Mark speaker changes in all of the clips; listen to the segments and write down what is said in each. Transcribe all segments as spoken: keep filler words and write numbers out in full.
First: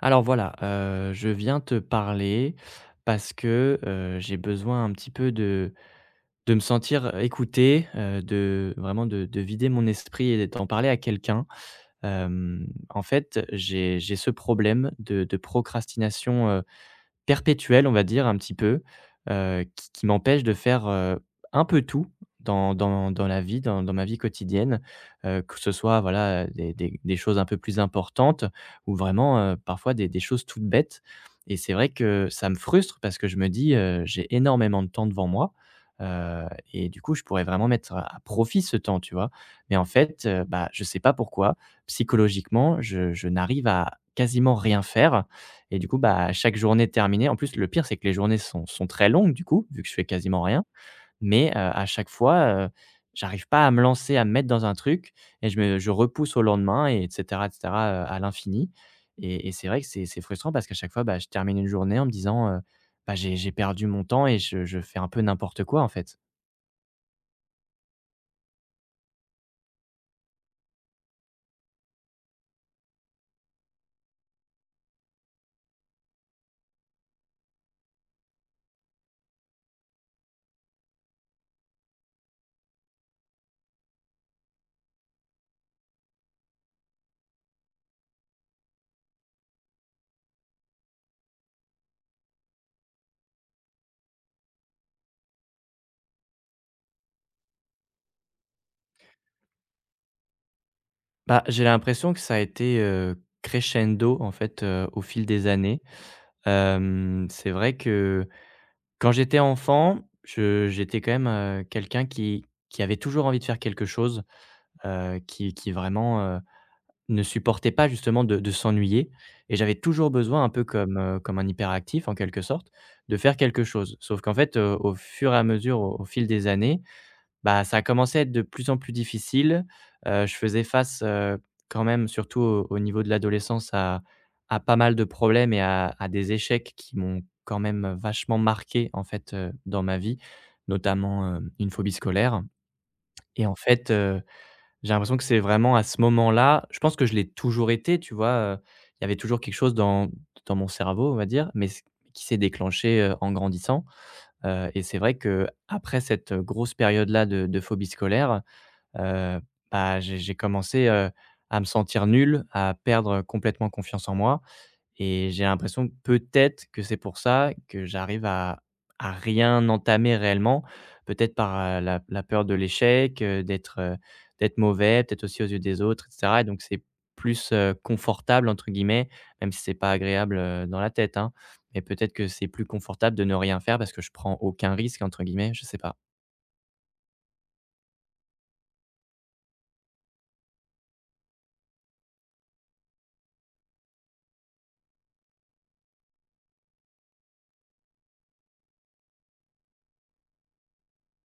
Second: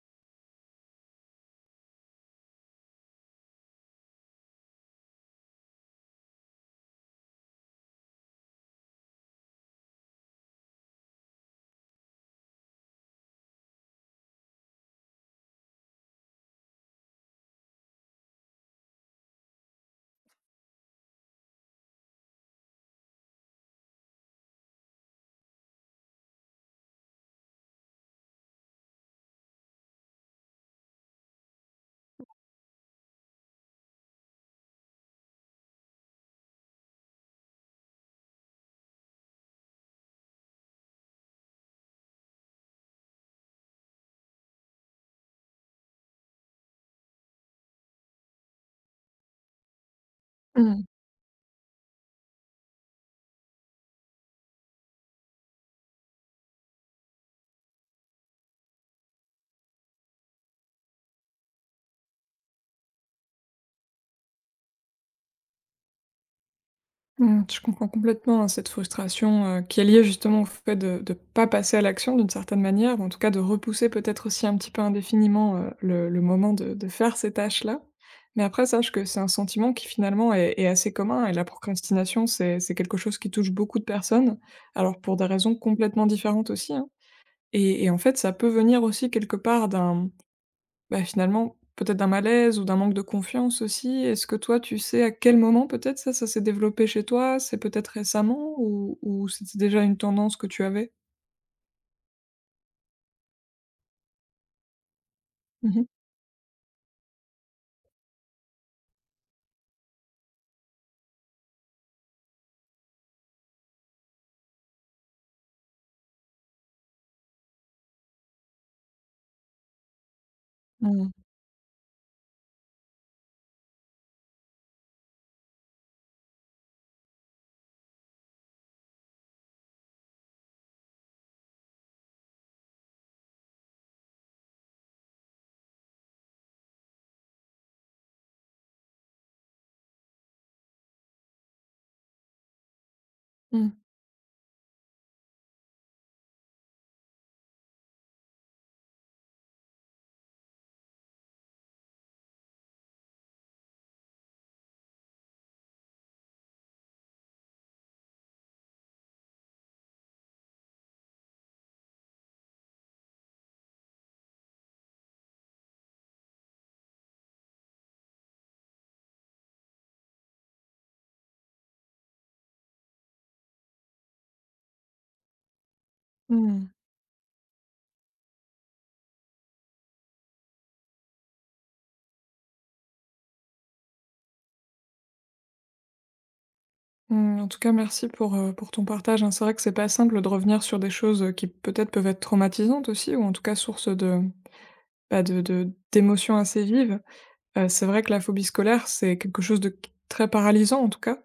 Speaker 1: Alors voilà, heu, je viens te parler parce que, heu, j'ai besoin un petit peu de de me sentir écouté, heu, de vraiment de de vider mon esprit et d'en parler à quelqu'un. Hem, en fait, j'ai j'ai ce problème de de procrastination, euh, perpétuel, on va dire un petit peu, heu, qui qui m'empêche de faire, heu, un peu tout dans dans dans la vie, dans dans ma vie quotidienne, heu, que ce soit, voilà, des des des choses un peu plus importantes ou vraiment, heu, parfois des des choses toutes bêtes et c'est vrai que ça me frustre parce que je me dis, heu: «J'ai énormément de temps devant moi, heu et du coup, je pourrais vraiment mettre à profit ce temps», tu vois? Mais en fait, heu, bah, je sais pas pourquoi, psychologiquement, je je n'arrive à quasiment rien faire et du coup, bah, chaque journée terminée en plus, le pire, c'est que les journées sont sont très longues du coup, vu que je fais quasiment rien,
Speaker 2: Mmh.
Speaker 1: mais, heu, à chaque fois, heu, j'arrive pas à me lancer, à me mettre dans un truc et je me je repousse au lendemain et etc et cetera, heu, à l'infini et et c'est vrai que c'est c'est frustrant parce qu'à chaque fois, bah, je termine une journée en me disant, heu: «Bah, j'ai j'ai perdu mon temps» et je je fais un peu n'importe quoi, en fait.
Speaker 2: Mmh. Je comprends complètement, hein, cette frustration, heu, qui est liée justement au fait de ne pas passer à l'action d'une certaine manière, ou en tout cas de repousser peut-être aussi un petit peu indéfiniment, heu, le le moment de de faire ces tâches-là. Mais après sache que c'est un sentiment qui finalement est est assez commun et la procrastination, c'est c'est quelque chose qui touche beaucoup de personnes, alors pour des raisons complètement différentes aussi, hein. Et et en fait, ça peut venir aussi quelque part d'un bah, finalement, peut-être d'un malaise ou d'un manque de confiance aussi. Est-ce que toi, tu sais à quel moment peut-être ça, ça s'est développé chez toi? C'est peut-être récemment ou ou c'était déjà une tendance que tu avais?
Speaker 1: Bah, j'ai l'impression que ça a été, heu, crescendo en fait, heu, au fil des
Speaker 2: Mmh
Speaker 1: années.
Speaker 2: mh.
Speaker 1: Hem, c'est vrai que quand j'étais enfant, je j'étais quand même, heu, quelqu'un qui qui avait toujours envie de faire quelque chose, heu, qui qui vraiment, heu, ne supportait pas justement de de s'ennuyer et j'avais toujours besoin un peu comme,
Speaker 2: Mmh.
Speaker 1: heu, comme un hyperactif en quelque sorte, de faire quelque chose. Sauf qu'en fait, heu, au fur et à mesure, au au fil des années, bah, ça a commencé à être de plus en plus difficile. Heu, je faisais face, heu, quand même, surtout au au niveau de l'adolescence, à à pas mal de problèmes et à à des échecs qui m'ont quand même vachement marqué, en fait, heu, dans ma vie, notamment, heu, une phobie scolaire et en
Speaker 2: Mmh.
Speaker 1: fait, heu, j'ai l'impression que c'est vraiment à ce moment-là je pense que je l'ai toujours été, tu vois? Heu, il y avait toujours quelque chose dans dans mon cerveau, on va dire, mais s qui s'est déclenché, heu, en grandissant, heu et c'est vrai que après cette, heu, grosse période-là de de phobie scolaire, heu, bah, j'ai j'ai commencé, heu, à me sentir nul, à perdre complètement confiance en moi et j'ai l'impression, peut-être, que c'est pour ça que j'arrive à à rien entamer réellement. Peut-être par, heu, la la peur de l'échec, heu, d'être, heu, d'être mauvais, peut-être aussi aux yeux des autres et cetera et donc
Speaker 2: Mmh.
Speaker 1: c'est plus, heu, «confortable» entre guillemets, même si c'est pas agréable, heu, dans la tête, hein, mais peut-être que c'est plus confortable de ne rien faire parce que je prends aucun «risque» entre guillemets, je sais pas.
Speaker 2: Mmh, en tout cas, merci pour, heu, pour ton partage, hein. C'est vrai que c'est pas simple de revenir sur des choses, heu, qui peut-être peuvent être traumatisantes aussi ou en tout cas source de, bah, de de d'émotions assez vives. Heu, c'est vrai que la phobie scolaire, c'est quelque chose de très paralysant en tout cas.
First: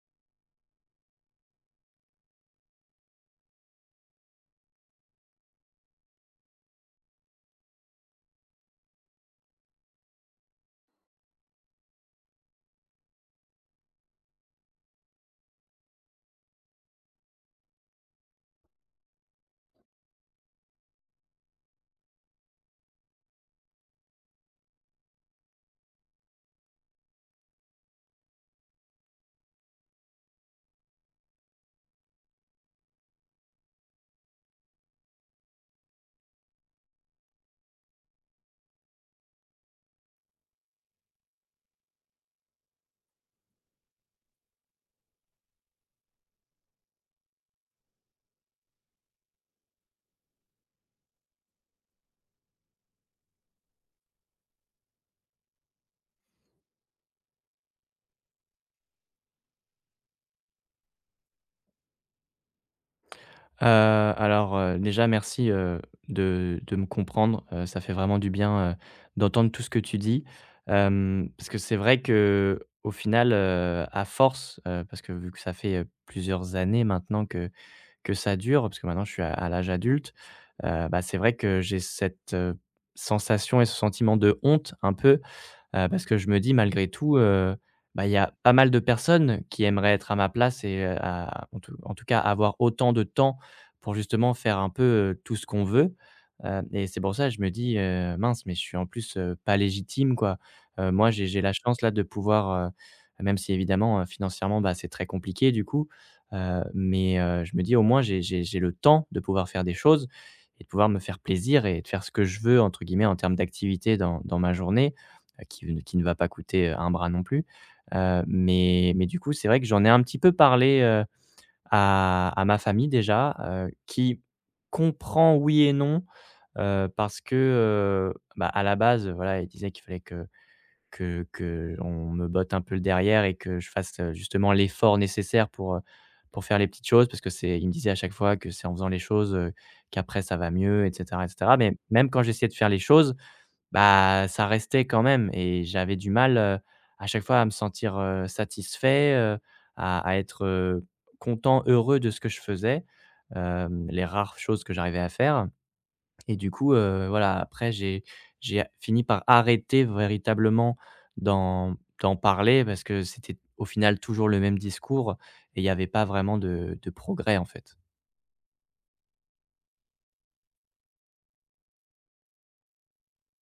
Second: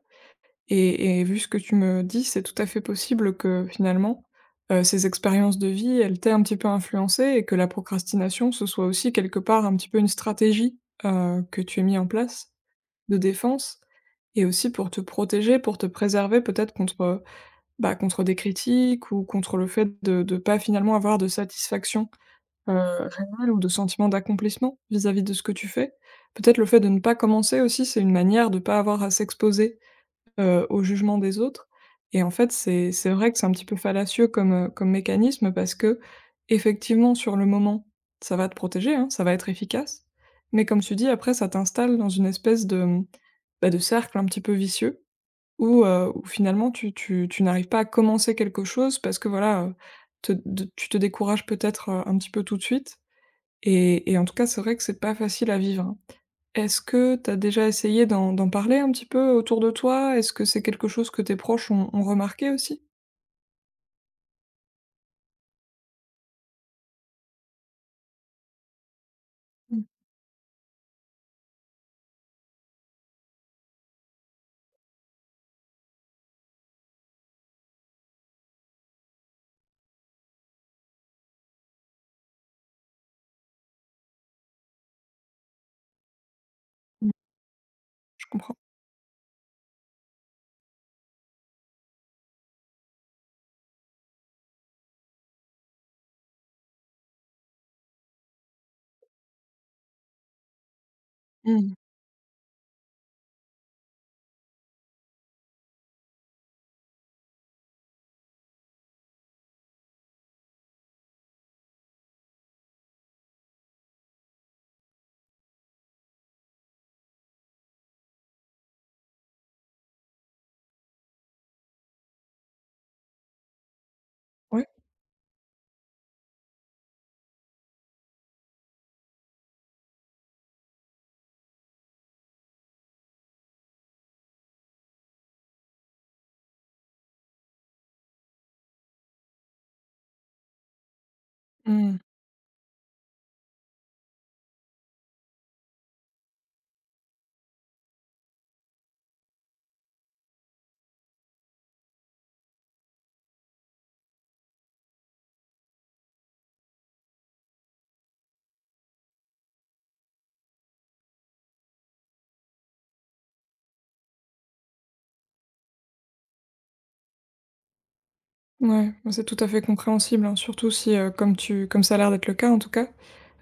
Speaker 2: Et et vu ce que tu me dis, c'est tout à fait possible que finalement, heu, ces expériences de vie, elles t'aient un petit peu influencé, et que la procrastination, ce soit aussi quelque part un petit peu une stratégie, heu, que tu aies mis en place de défense et aussi pour te protéger, pour te préserver peut-être contre, bah, contre des critiques ou contre le fait de de pas finalement avoir de satisfaction, heu, réelle ou de sentiment d'accomplissement vis-à-vis de ce que tu fais. Peut-être le fait de ne pas commencer aussi, c'est une manière de ne pas avoir à s'exposer heu, au jugement des autres et en fait, c'est c'est vrai que c'est un petit peu fallacieux comme, heu, comme mécanisme parce que effectivement sur le moment, ça va te protéger, hein, ça va être efficace. Mais comme tu dis, après, ça t'installe dans une espèce de, mmh, bah, de cercle un petit peu vicieux où, heu, où finalement tu tu tu n'arrives pas à commencer quelque chose parce que voilà, heu, te de tu te décourages peut-être, heu, un petit peu tout de suite et et en tout cas, c'est vrai que c'est pas facile à vivre, hein. Est-ce que tu as déjà essayé d'en d'en parler un petit peu autour de toi? Est-ce que c'est quelque chose que tes proches ont ont remarqué aussi?
Speaker 1: Heu, alors, heu, déjà merci, heu, de de me comprendre, heu, ça fait vraiment du bien, heu, d'entendre tout ce que
Speaker 2: Mmh,
Speaker 1: tu dis. Hem, parce que c'est vrai que au final, heu, à force, heu, parce que vu que ça fait, heu, plusieurs années maintenant que que ça dure, parce que maintenant je suis à à l'âge adulte, heu, bah, c'est vrai que j'ai cette, heu, sensation et ce sentiment de honte un peu, Heu, parce que je me dis malgré
Speaker 2: mmh,
Speaker 1: tout, heu, bah, il y
Speaker 2: je
Speaker 1: a pas
Speaker 2: comprends.
Speaker 1: mal de personnes qui aimeraient être à ma place et heu, à en tout en tout cas avoir autant de temps pour justement faire un peu, heu, tout ce qu'on veut. Heu et c'est pour ça que je me dis, heu: «Mince, mais je suis en plus, heu, pas légitime quoi». Heu, moi j'ai j'ai la
Speaker 2: Mmh,
Speaker 1: chance là de pouvoir, heu, même si évidemment, heu, financièrement, bah, c'est très compliqué du coup, heu, mais heu, je me dis au moins j'ai j'ai j'ai le temps de pouvoir faire des choses et de pouvoir me faire plaisir et de faire ce que je veux entre guillemets en termes d'activité dans dans ma journée heu, qui ne qui ne va pas coûter, un bras non plus. Heu, mais mais du coup, c'est vrai que j'en ai un petit peu parlé, heu, à à ma famille déjà, heu, qui
Speaker 2: ouais,
Speaker 1: comprend oui et non, heu, parce que, heu, bah, à la base, voilà, il disait qu'il fallait que que que on me botte un peu le derrière et que je fasse, heu, justement l'effort nécessaire pour, heu, pour faire les petites choses parce que c'est il me disait à chaque fois que c'est en faisant les choses, heu, qu'après ça va mieux et cetera et cetera. Mais
Speaker 2: mmh,
Speaker 1: même quand j'essayais de faire les choses bah, ça restait quand même et j'avais du mal, heu, à chaque fois à me sentir, heu, satisfait, heu, à à être, heu, content, heureux de ce que je faisais, hem, les rares choses que j'arrivais à faire. Et du coup, heu, voilà, après j'ai j'ai fini par arrêter véritablement d'en d'en parler parce que c'était au final toujours le même discours et il n'y avait pas vraiment de de progrès, en fait.
Speaker 2: ouais, bah, c'est tout à fait compréhensible, hein, surtout si, heu, comme tu comme ça a l'air d'être le cas en tout cas,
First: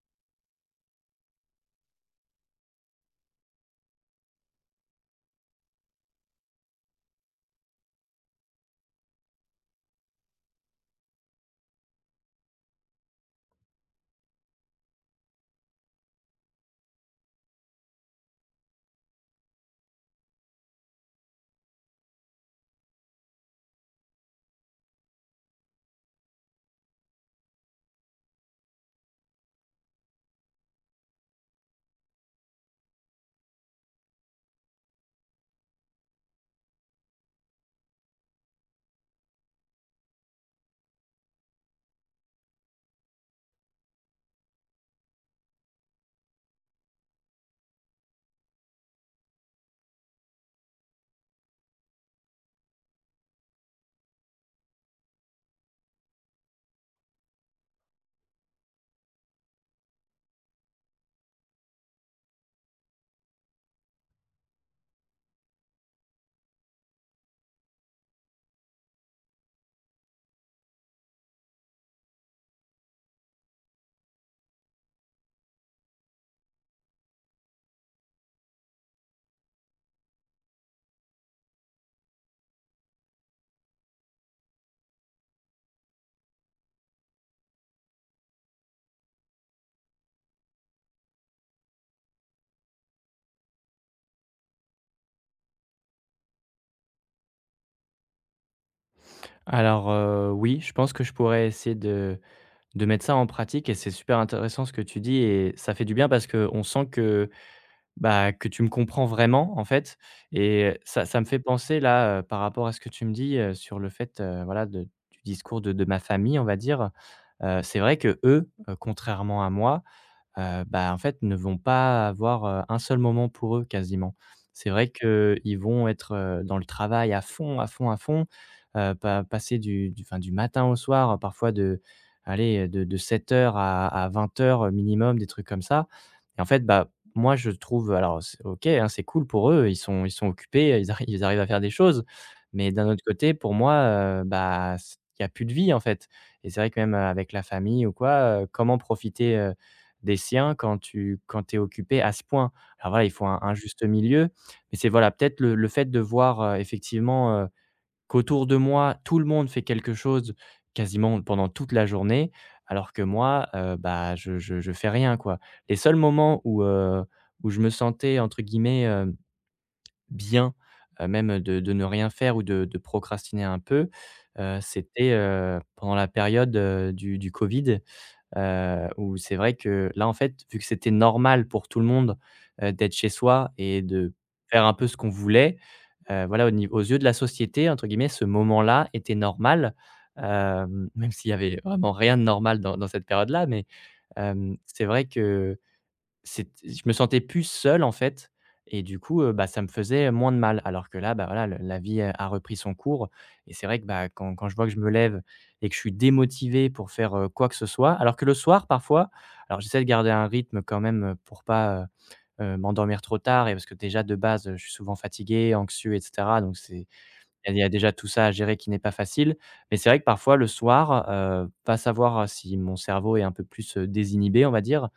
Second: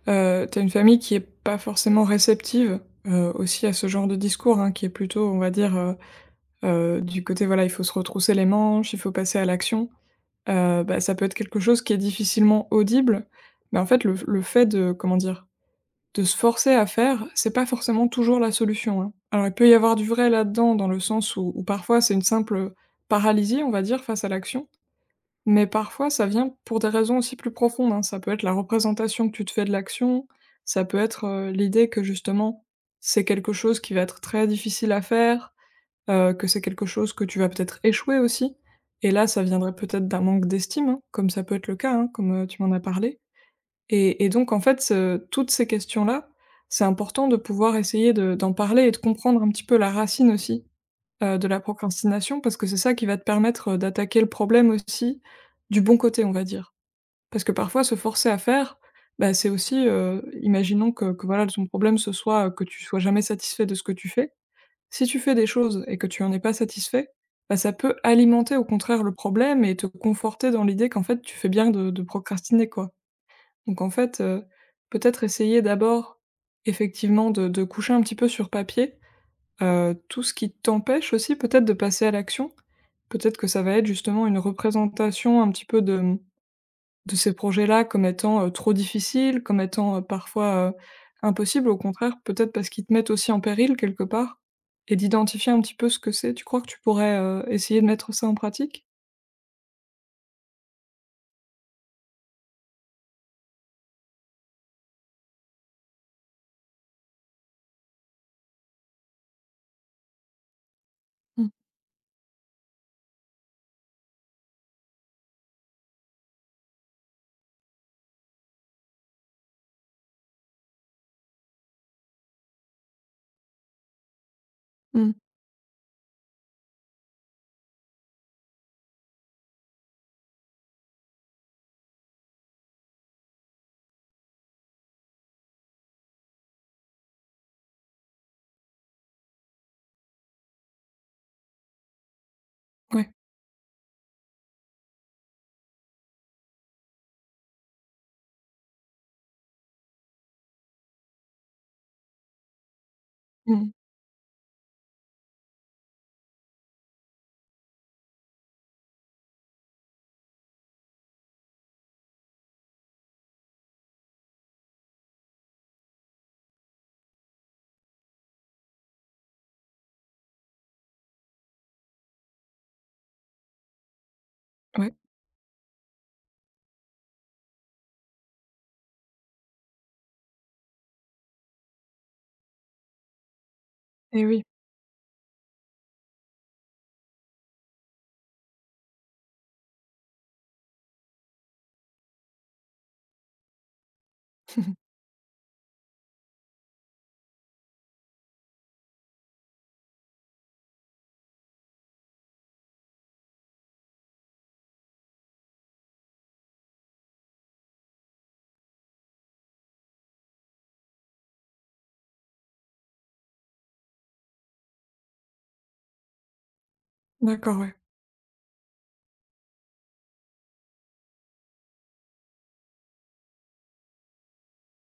Speaker 2: heu, tu une famille qui est pas forcément réceptive, heu, aussi à ce genre de discours, hein, qui est plutôt, on va dire, heu heu, du côté, voilà, il faut se retrousser les manches, il faut passer à l'action. Heu, bah, ça peut être quelque chose qui est difficilement audible, mais en fait le le fait de, comment dire? De se forcer à faire, c'est pas forcément toujours la solution, hein. Alors il peut y avoir du vrai là-dedans, dans le sens où où parfois c'est une simple, paralysie, on va dire, face à l'action, mais parfois ça vient pour des raisons aussi plus profondes, hein. Ça peut être la représentation que tu te fais de l'action, ça peut être, heu, l'idée que justement, c'est quelque chose qui va être très difficile à faire, heu, que c'est quelque chose que tu vas peut-être échouer aussi et là ça viendrait peut-être d'un manque d'estime, hein, comme ça peut être le cas, hein, comme, heu, tu m'en as parlé. Et et donc en fait, heu, toutes ces questions-là, c'est important de pouvoir essayer de d'en parler et de comprendre un petit peu la racine aussi, heu, de la procrastination parce que c'est ça qui va te permettre, heu, d'attaquer le problème aussi du bon côté, on va dire. Parce que parfois se forcer à faire, bah, c'est aussi, heu, imaginons que que voilà ton problème ce soit, heu, que tu sois jamais satisfait de ce que tu fais. Si tu fais des choses et que tu en es pas satisfait, bah, ça peut alimenter au contraire le problème et te conforter dans l'idée qu'en fait tu fais bien de de procrastiner, quoi. Donc en fait, heu, peut-être essayer d'abord, effectivement, de de coucher un petit peu sur papier, heu, tout ce qui t'empêche aussi peut-être de passer à l'action. Peut-être que ça va être justement une représentation un petit peu de, mmh, de ces projets-là comme étant, heu, trop difficiles, comme étant, heu, parfois, heu, impossibles. Au contraire, peut-être parce qu'ils te mettent aussi en péril quelque part et d'identifier un petit peu ce que c'est. Tu crois que tu pourrais, heu, essayer de mettre ça en pratique?
Speaker 1: Alors, heu, oui, je pense que je pourrais essayer de de mettre ça en pratique et c'est super intéressant ce que tu dis et ça fait du bien parce qu'on sent que bah, que tu me comprends vraiment, en fait et ça ça me fait
Speaker 2: Mmh.
Speaker 1: penser là, heu, par rapport à ce que tu me dis, heu, sur le fait, heu, voilà, de du discours de de ma famille, on va dire. Heu, c'est vrai qu'eux, heu, contrairement à moi, Heu, bah, en fait, ne vont pas avoir, heu, un seul moment pour eux quasiment. C'est vrai
Speaker 2: Mmh.
Speaker 1: qu'ils vont être, heu, dans le travail à fond, à fond, à fond, heu, pa passer du du enfin, du matin au soir, euh, parfois de allez, de de sept heures à à vingt heures minimum, des trucs comme ça et en fait, bah, moi, je trouve alors c'est OK, hein, c'est cool pour eux, ils sont ils sont occupés, ils arri ils arrivent à faire des choses mais d'un autre
Speaker 2: Ouais.
Speaker 1: côté, pour moi, heu, bah, il y a plus de vie, en fait et c'est vrai que même, heu, avec la famille ou quoi, heu, comment profiter, des siens quand tu quand tu es occupé à ce point. Alors voilà, il faut un un
Speaker 2: Mmh.
Speaker 1: juste milieu, mais c'est voilà, peut-être le le fait de voir, heu, effectivement, heu, qu'autour de moi, tout le monde fait quelque chose quasiment pendant toute la journée, alors que moi, heu, bah, je je je fais rien, quoi. Les seuls moments où, heu, où je me sentais entre guillemets, heu, bien, heu, même de de ne rien faire ou de de procrastiner un peu, heu,
Speaker 2: Ouais.
Speaker 1: c'était, heu, pendant la période, heu, du du covid. Heu, où c'est vrai que là, en fait, vu que c'était normal pour tout le monde, heu, d'être chez soi et de
Speaker 2: Et oui.
Speaker 1: faire un peu ce qu'on voulait, heu, voilà, au niveau aux yeux de la société, entre guillemets, ce moment-là était normal, hem, même s'il y avait vraiment rien de normal dans dans cette période-là, mais hem, c'est vrai que c'est je me sentais plus seul, en fait et du coup, heu, bah, ça me faisait moins de mal. Alors que là, bah, voilà, le la vie euh, a repris son cours et c'est vrai que, bah, quand quand je vois que je me lève et que je suis démotivé pour faire, heu, quoi que ce soit, alors que le soir, parfois alors j'essaie de garder un rythme quand même, heu, pour pas, heu heu, m'endormir trop tard et parce que déjà de base, heu, je suis souvent fatigué, anxieux et cetera donc c'est il
Speaker 2: D'accord,
Speaker 1: y a
Speaker 2: ouais.
Speaker 1: déjà tout ça à gérer qui n'est pas facile. Mais c'est vrai que parfois le soir, heu, pas savoir si mon cerveau est un peu plus, heu, désinhibé, on va dire,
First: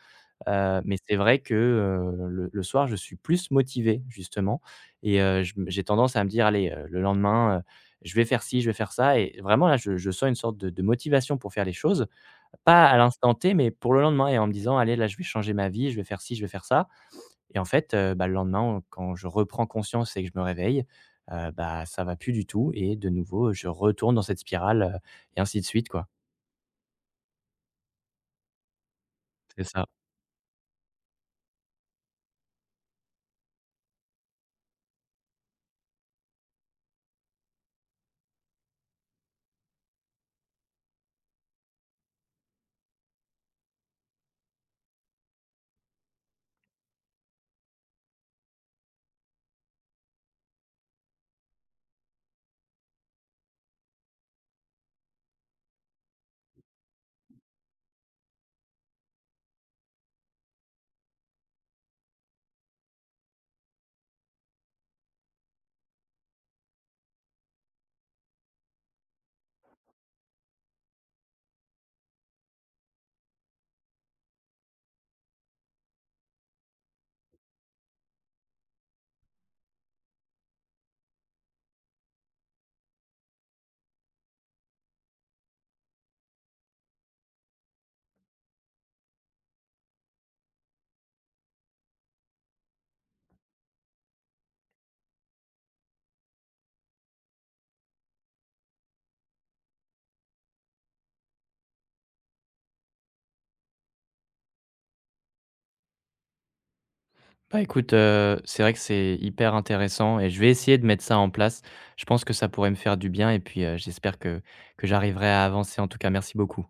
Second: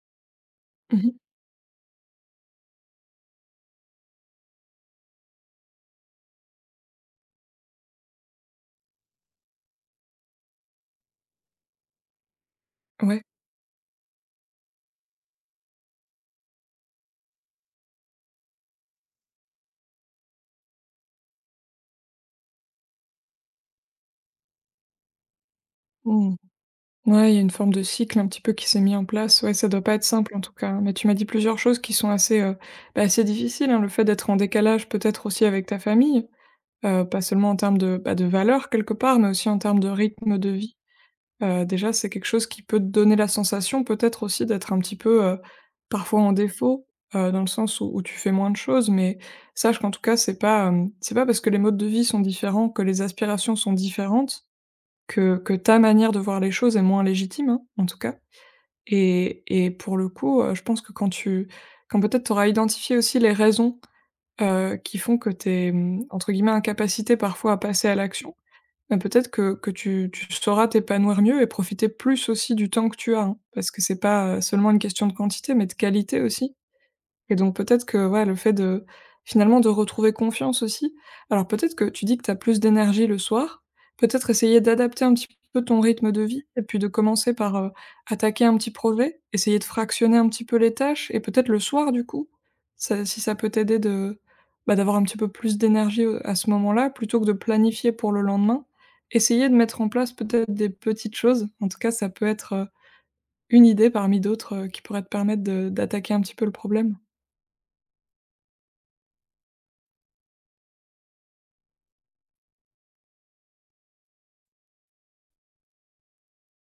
Speaker 1: Heu, mais
Speaker 2: Mmh.
Speaker 1: c'est vrai que, heu, le le soir, je suis plus motivé justement et heu, je j'ai tendance à me dire: «Allez, heu, le lendemain, heu, je vais faire ci, je vais faire ça» et vraiment là, je je sens une sorte de de motivation pour faire les choses, pas à
Speaker 2: Ouais.
Speaker 1: l'instant T, mais pour le lendemain et en me disant: «Allez, là, je vais changer ma vie, je vais faire ci, je vais faire ça» et en fait, heu, bah, le lendemain, quand je reprends conscience et que je me réveille, heu, bah, ça va plus du tout et de nouveau, je retourne dans cette spirale, heu et ainsi de suite, quoi.
Speaker 2: Mmh. Ouais, il y a une forme de cycle un petit peu qui s'est mis en place. Ouais,
Speaker 1: C'est
Speaker 2: ça doit
Speaker 1: ça.
Speaker 2: pas être simple en tout cas. Mais tu m'as dit plusieurs choses qui sont assez, heu, bah, assez difficiles, hein. Le fait d'être en décalage peut-être aussi avec ta famille, heu, pas seulement en termes de, bah, de valeurs quelque part, mais aussi en termes de rythme de vie. Heu, déjà, c'est quelque chose qui peut te donner la sensation peut-être aussi d'être un petit peu, heu, parfois en défaut, heu, dans le sens où où tu fais moins de choses. Mais sache qu'en tout cas, c'est pas, hem, c'est pas parce que les modes de vie sont différents que les aspirations sont différentes. Que que ta manière de voir les choses est moins légitime, hein, en tout cas et et pour le coup, heu, je pense que quand tu quand peut-être tu auras identifié aussi les raisons, heu, qui font que tu es, mmh, entre guillemets «incapacité» parfois à passer à l'action, bah, peut-être que que tu tu sauras t'épanouir mieux et profiter plus aussi du temps que tu as, hein. Parce que c'est pas, heu, seulement une question de quantité, mais de qualité aussi. Et donc peut-être que, ouais, le fait de finalement de retrouver confiance aussi. Alors peut-être que tu dis que tu as plus d'énergie le soir, peut-être essayer d'adapter un petit peu ton rythme de vie et puis de commencer par, heu, attaquer un petit projet, essayer de fractionner un petit peu les tâches et peut-être le soir du coup, ça si ça peut t'aider de, bah, d'avoir un petit peu plus d'énergie, heu, à ce moment-là, plutôt que de planifier pour le lendemain, essayer de mettre en place peut-être des petites choses. En tout cas, ça peut être, heu, une idée parmi d'autres, heu, qui pourrait te permettre de d'attaquer un petit peu le problème.
Speaker 1: Bah, écoute, heu, c'est vrai que c'est hyper intéressant et je vais essayer de mettre ça en place. Je pense que ça pourrait me faire du bien et puis, heu, j'espère que que j'arriverai à avancer en tout cas, merci beaucoup.